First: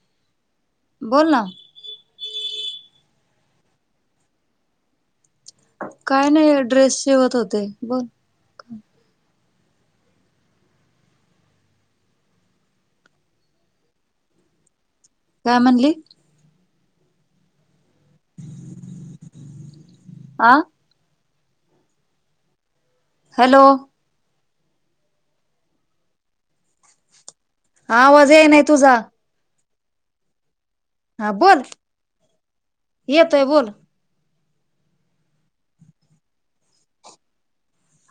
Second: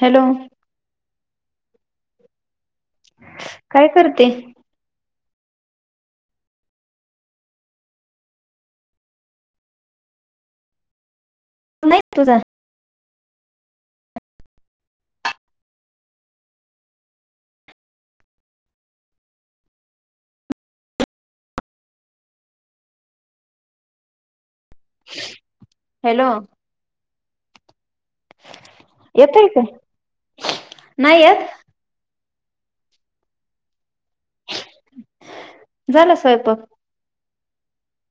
Hello. बोला. काय करते? काय नाही ड्रेस शेवत होते बोल. नाही तुझा? का म्हणली. आा. हॅलो. हॅलो. हावाज ये नाही तुझा हा नाहीयत. बोल येतोय बोल. झालं स्वयंपाक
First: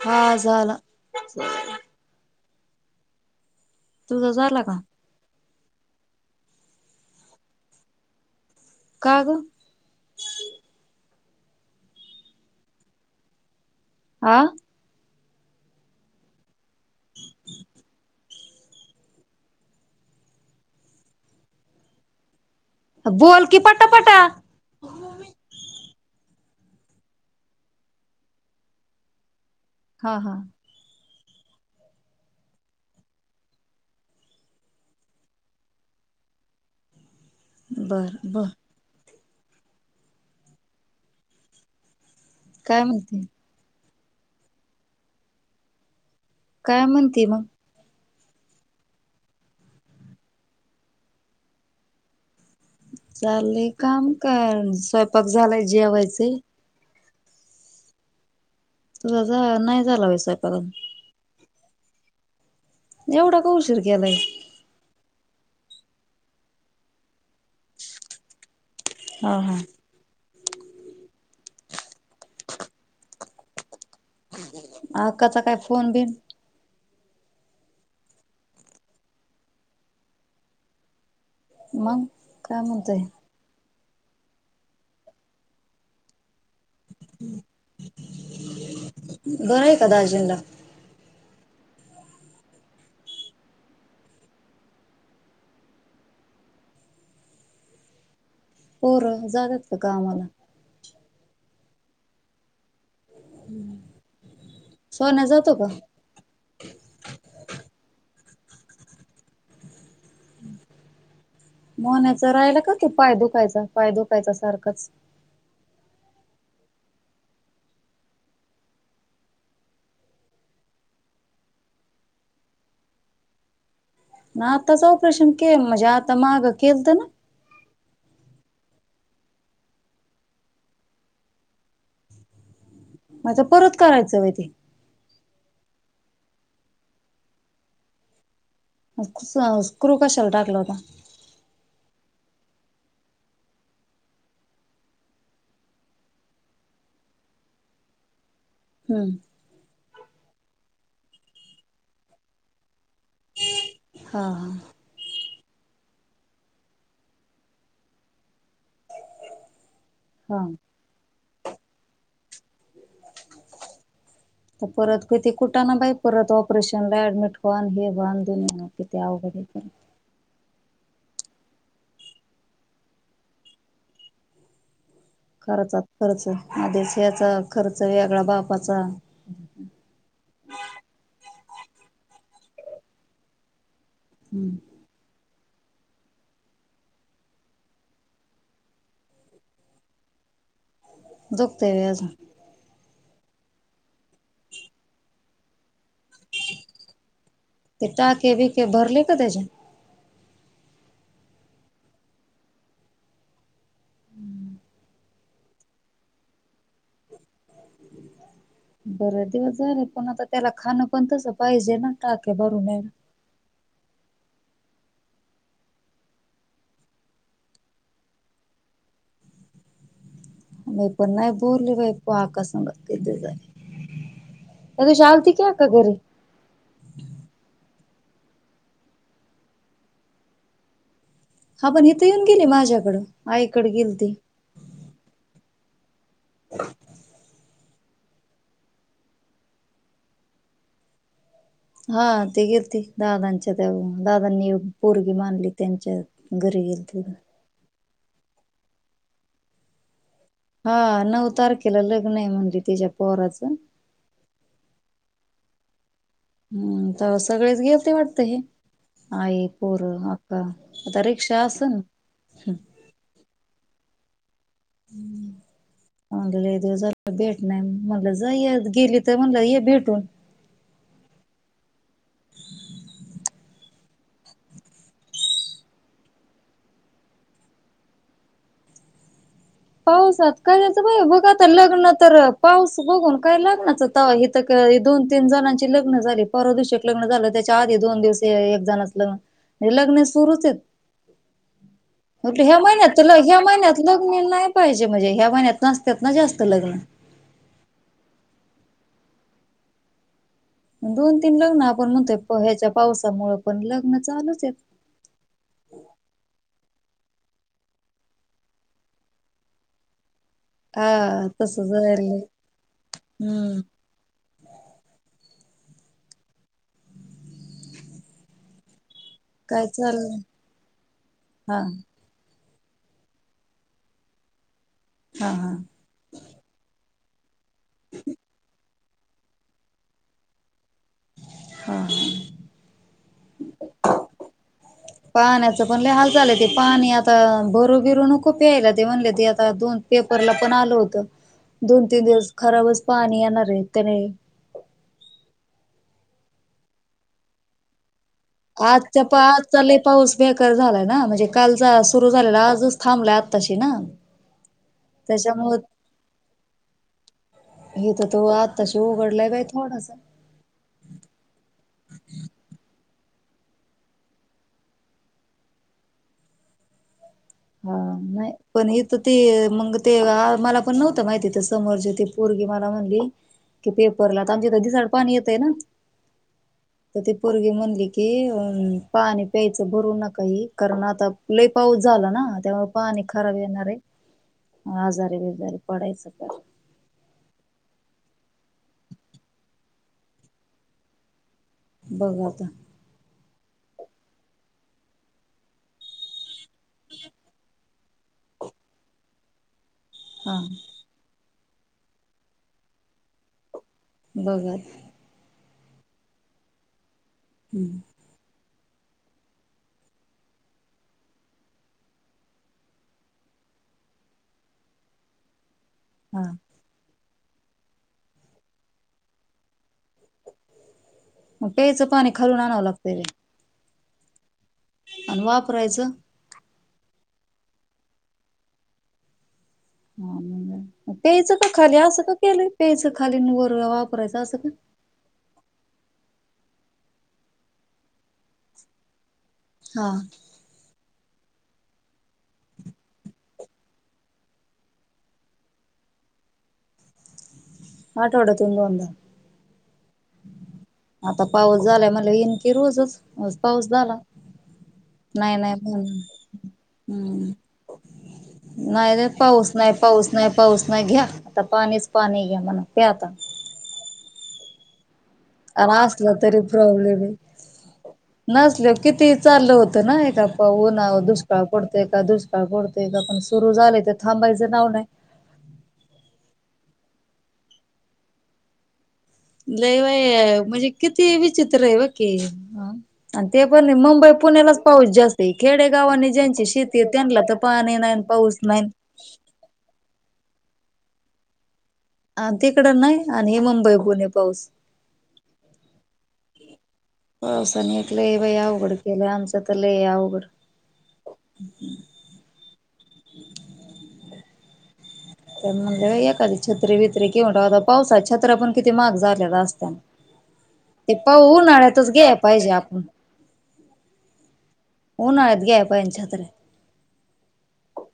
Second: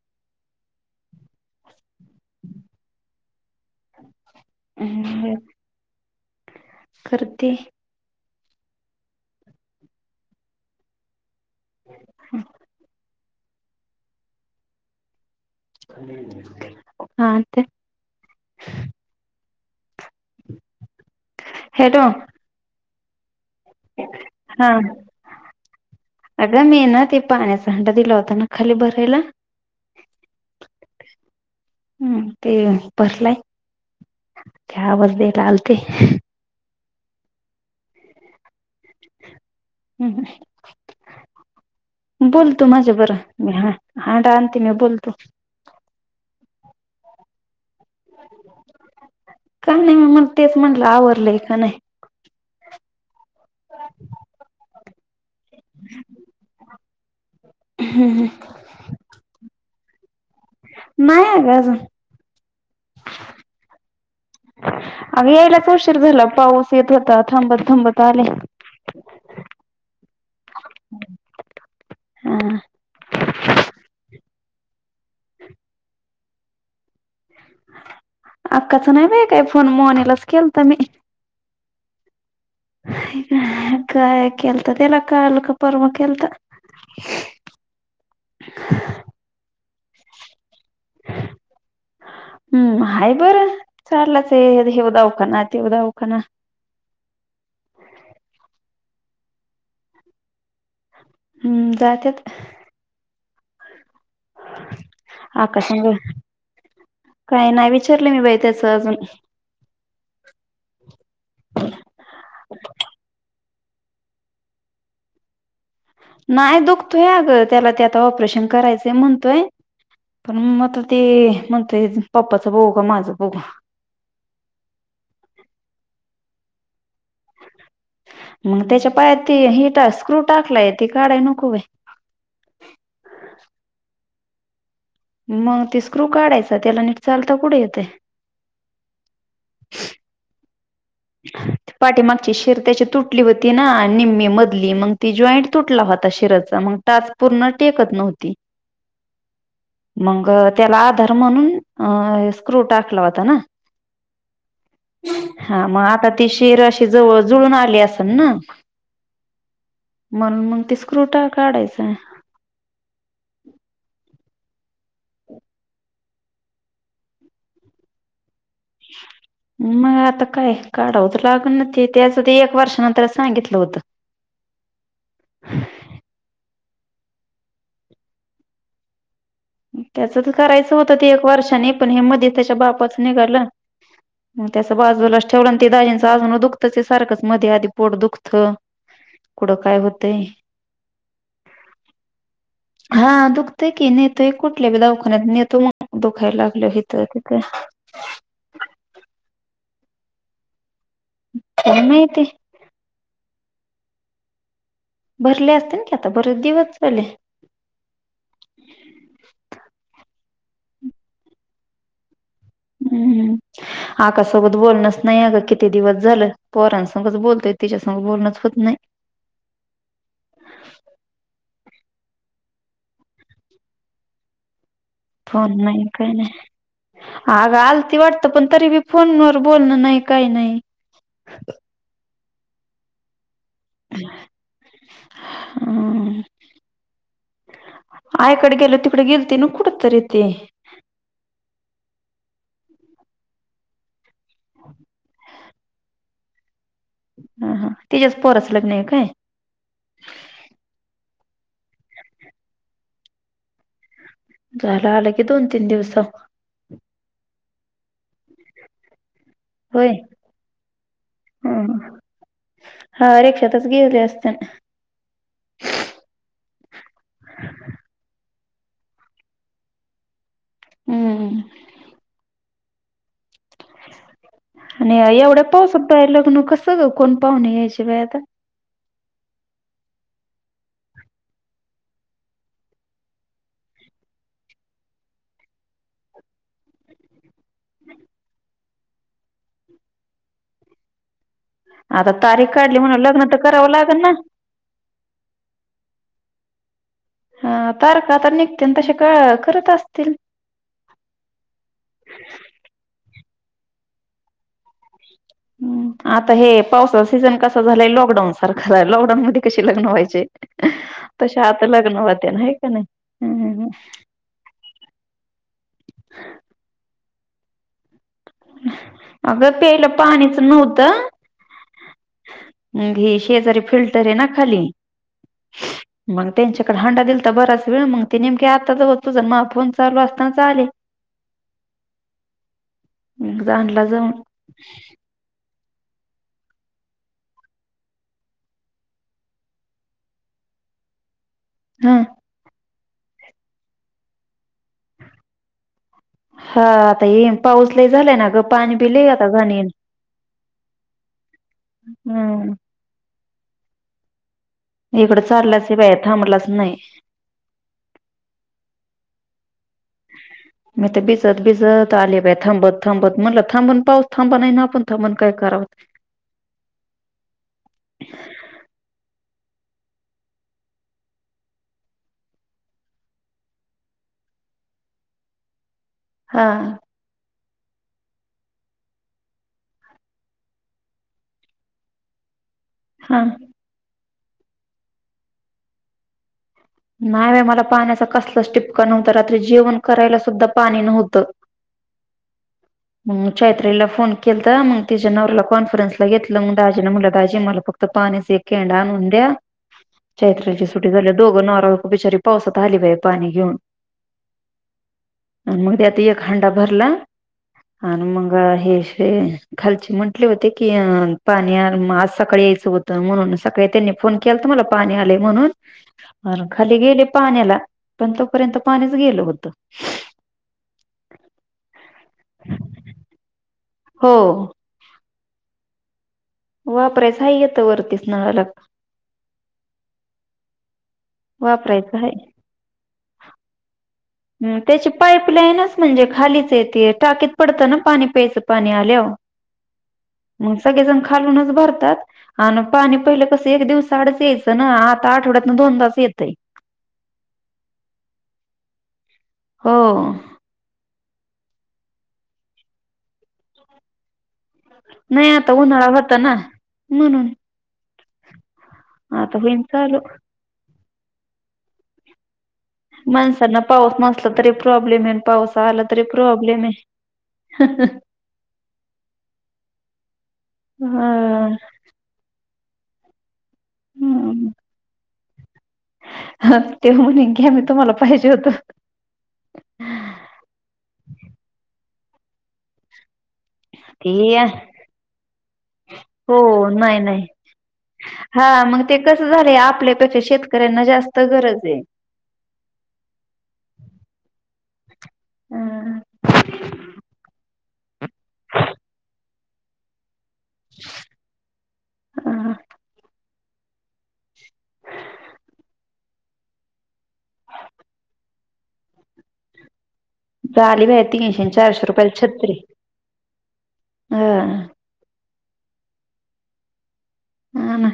हा झाला. तुझ ारला का? हम्म, करते. का? हम. आा. हा ते हेेतो. बोल कि पटा पटा अगड मी ना ते पाण्याचा अंडा दिला होता ना खाली भरायला. हा हा. हम् ते पसलाय. त्या आवाज द लालते. बरं बर. ह् बोलतो काय माझ बर. म्हणते हांड आणते मी बोलतो. काय म्हणते मग का नाही म तेच म्हटलं आवरलंय का नाही. चालले काम कर स्वयंपाक झालाय जेवायचे. हम् ह. तुझा जा नाही झाला विसयपून नाही काझ. एवढा कोशरकला अग यायलाच उशीर झाला पाऊस येत होता थांबत थांबत आले. ह हा. हा अकाचा काय फोन बिन अक्काच नाही बा काय फोन मोनीलाच केल तर मी मग काय म्हणतोय हे. काय खलत त्याला काल का परम खलत. [inaudible] बरं आहे का दाजनला ह हम्म आहे बरं चाललाच आहे हेव दावखाना तेव द उखना ह होर जद तर काला हम्म जातत हम्म हाकास काही नाही विचारलं मी ब त्याचजून मोण्याचं राहिल का तू पाय दुखायचा पाय दुखायचा सारखंच नाही दुखतोय अगं त्याला ते आता ऑपरेशन करायचंय म्हणतोय पण मग आता ते म्हणतय पप्पाच बऊ का माझं बो ना खळत ना मग त्याच्या पायात ती हिटर स्क्रू टाकलाय त काढाय नको [unintelligible] म परत करायचं वय ते मग ते स्क्रू काढायचा त्याला नीट चालता पुढे येतं क्रू कशाला टाकल होता पाठीमागची शिर त्याची तुटली होती ना निम्मी मधली मग ती जॉईंट तुटला होता आता शिरचा मग तास पूर्ण टेकत नव्हती हम्म मग त्याला आधर्मणून अ स्क्रुट हो हा हा मग आता ती शिर अशी ज जुळून आली असेल ना मन हा मग ती स्क्रुटा काढायचाय तर परत किती कुठं ना बाई परत ऑपरेशन ला ऍडमिट करन हे बन ना कि तेव कडे तर काढावत लागण ना ते त्याचं ते एक वर्षानंतर सांगितलं होत खर्चात खर्च आदेश याचा खर्च वेगळा बापाचा प म त्याच्या बाच निघा हम्म त्याजला चव ते दाजीं अजून दुखतच सारखंच मध्ये आधी पोट दुखतं कुढं काय होतंय झकते वयाज हा दुखतय की नेतोय कुठले दवाखान्यात नेतो मग दुखायला लागल हथं तिथे ते टाके बिके भरले का त्याचे चमयती भरले असते की आता बर दिवस झाले बर दिवस झाले पण आता त्याला खाणं पण तस पाहिजे ना टाक हम्म हम्म हकासोबत बोलणंच नाही अगं किती दिवस झालं पोरांसमच बोलतोय तिच्यासमत बोलणच होत नाही [unintelligible] वप आकाश इ फोन नाही काही नाही आगाल वाटत पण तरी मी फोन व बोलणं नाही काही नाही हा पण इथे येऊन गेली माझ्याकडं आईकडे गेल ती ह [unintelligible] [unintelligible] आयकडे गेलो त कडे गिलतीन कुडत र ते हा ते गेल त दादांच्या त्या दादांनी पोरगी मानली त्यांच्या घरी गेल हा हा तिच्यास पोराच लग्न आहे काय हा नऊ तारखेला लग्न आहे म्हणली तिच्या पोहराचं झाला आलं की दोन तीन दिवस हम्म तर सगळेच घेवते वाटत हे आई पोर होय अक्का आता रिक्षा हा अस ना हा रिक्षातच गेले असते ला दिवस भेट नाही मणला जाई गेली तर म्हणला हे भेटून हम्म आणि एवढ्या पाहसद्धा आहे लग्न कसं कोण पाहुून यायच्या बाय आता पाऊसात काययचं बा बघा आता लग्न तर पाऊस बघून काय लग्नाचंता इथं दोन तीन जणांची लग्न झाली पर दिवशी एक लग्न झालं त्याच्या आधी दोन दिवस एक जणच लग्न हे लग्न सुरूच आहेत आता हो तारीख ह्या काढली महिन्यात म्हणून ल लग्न तर ह्या करावं महिन्यात लागल लग् ना मि नाही म्हणे ह्या महिन्यात नसत्यात ना जास्त लग्न हा तर का तर निघते तसे का करत असतील दोन तीन लग्न आपण म्हणतोय प ह्याच्या पावसामुळं पण लग्न चालूच आहेत हम्म आता हे पावसाचा सीझन कस झालंय लॉकडाऊन सारखा लॉकडाऊन मध्ये कशी लग्न व्हायचे हा तश आता तसंच लग्न व्हायलय होत्या ना आहे का नाही हम्म हम् हा अगं काय पेलं चाललंय पाणीच नव्हतं हा मी शेजारी फिल्टर आहे ना खाली हा हा. मग त्यांच्याकडे हंड आता बराच वेळ मग ते नेमके आताच होतोच मग फोन चालू असतानाच आले हा ह म जाला जाऊन पाण्याचं पण हालचाल ते पाणी आता भरू बिरू नको प्यायला ते म्हणले ते आता दोन पेपरला पण ल होत दोन हा तीन दिवस खराबच पाणी येणार आहे त्याने हा आता ये पाऊसला झालाय ना ग पाणी बिले आता घणी बकार झालाय ना म्हणजे कालचा सुरू झालेला हम्म आजच थांबलाय आताशी ना इकडं त्याच्यामुळ चाललाच बाया थांबलाच नाही हे तर तो आत्ताश उघडलाय बा थोडास म ते भिजत भिजत आले बथ ब थांबत म्हटलं थांबून पाऊस थांबत नाही ना आपण थांबून काय करावत हा नाही पण इथ ती मग ते मला पण नव्हतं माहिती तर समोरचे त पोरगी मला म्हणली कि पेपरला तर आमच्या दिसाड पाणी येते ना हा तर ती पोरगी म्हणली की अ पाणी प्यायचं भरून नकाही कारण आता लय पाऊस झाला ना त्यामुळे पाणी हा खराब येणारे आजारी बिजारीे पडायचं कार नाही बा मला पाण्याचा कसलच टिपकां नव्हतं रात्री जेवण करायला सुद्धा पाणी नव्हतं बघलता मग चैत्रीला फोन केलता मग तिच्या नवरला कॉन्फरन्सला घेतलं मग दाजीं म्हटलं दाजी मला फक्त पाण्या खेंडा नं्या हा चैत्र्याची सुटी झाल्या दोघ बिचारी पावसात आली वय पाणी घऊन बघल आणि मग ते आता एक हंडा भरला हम्म आणि मग हे खालचे म्हंटले होते की पाण्या आज सकाळी यायचं होत म्हणून सकाळी त्यांनी फोन केला तर मला पाणी आले म्हणून हा अ खाली गेले पाण्याला पण तोपर्यंत पाणीच गेल होत मग प्यायचं पाणी खालून आणावं लागत ते हो आणि वापरायचं वापरायच येत वरतीच नाळालाग हा पेयच का खाली वापरायचं असं का केलं पेयचं खाली वर वापरायचं असं का हम् त्याची पाईप आपल्यानच म्हणजे खालीच येते टाकीत पडत ना पाणी प्यायचं पाणी आल्यावर. हा मग सगळे जण खालूनच भरतात आणि पाणी पहिलं कस एक दिवसा आड यायचं ना आता आठवड्यात दोनदाच येतं [inaudible] आठवडयातून दोनदा हो आता पाऊस झालाय म्हणलयावर एनकी रोजच मंच पाऊस झाला. नाही आता उन्हाळा होता ना हम्म म्हणून नाही रे आता पाऊस होईन नाही चालू पाऊस नाही पाऊस नाही घ्या आता पाणीच पाणी घ्या म्हणा. प्या आता माणसांना पाऊस नसला तरी प्रॉब्लेम ये अन असलं तरी प्रॉब्लेम ये आहे नसले वर किती चालल होत. ना एक आप ऊन दुष्काळ हा पडतेय का दुष्काळ पडतेय का पण सुरू झाले तर थांबायचं नाव नाही. तेव म्हणे घ्या आम्ही तुम्हाला पाहिजे होत लई बा म्हणजे किती विचित्र ये बककी आणि ते पण मुंबई ते पुण्यालाच पाऊस जास्त खेडेगावानी हो ज्यांची शेती नाही त्यांना नाही तर पाणी नाही पाऊस हा नाही मग ते कसं झालं आपल्यापेक्षा शेतकऱ्यांना जास्त गरज ये. ह तिकड नाही आणि हे मुंबई पुुणे पाऊस अ अ पण एक ल आहे बा या उघड केलं आमचं तर ल या अवघड ह त्या म्हणजले एखादी छत्री बित्री कऊनता पावसाात छत्रा पण किती महाग झालेला असतना झाली ते बाई पाह तीनशे चारशे उन्हाळ्यातच ग्या रुपयाला पाहिजे छत्री आपण ह उन्हाळ्यात घ्यायला पाहिजे छत्र्या हा ना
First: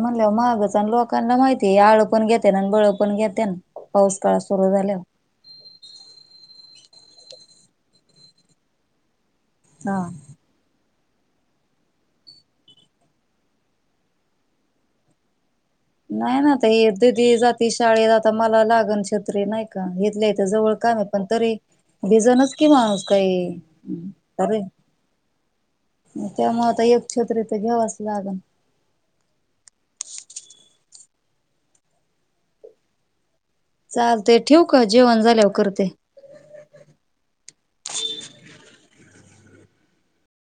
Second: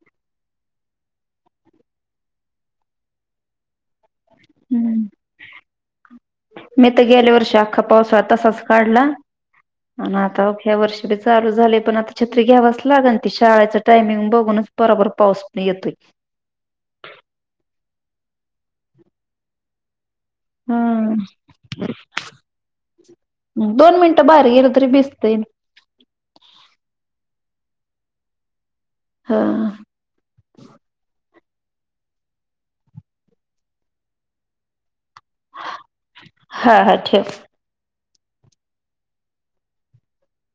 म्हणलं महागच आणि लोकांना माहितीय आळ पण घेते ना आणि बळं पण घेते ना पाऊस काळ सुरू झाल्या मी तर गेले वर्षी अख्खा पाऊस तसाच काढला हा आणि आता हया वर्षी छ चालू झाले पण आता छत्री घ्यावाच लागल ती शाळेचं टायमिंग बघूनच बरोबर पाऊस येतोय. नाही ना ददी जाती शाळे जात मला लागन छत्री नाही का हेतले जवळ काम आहे हा पण तरी भिजेलच कि माणूस काय दोन मिनिटं बाहेर खर ये. गेलं तरी भिजतंय. त्यामुळे आता एक छत्री तर घ्यावाच लागल. हा चालते ठेवू का जेवण झाल्यावर करते. हा हा ठेव.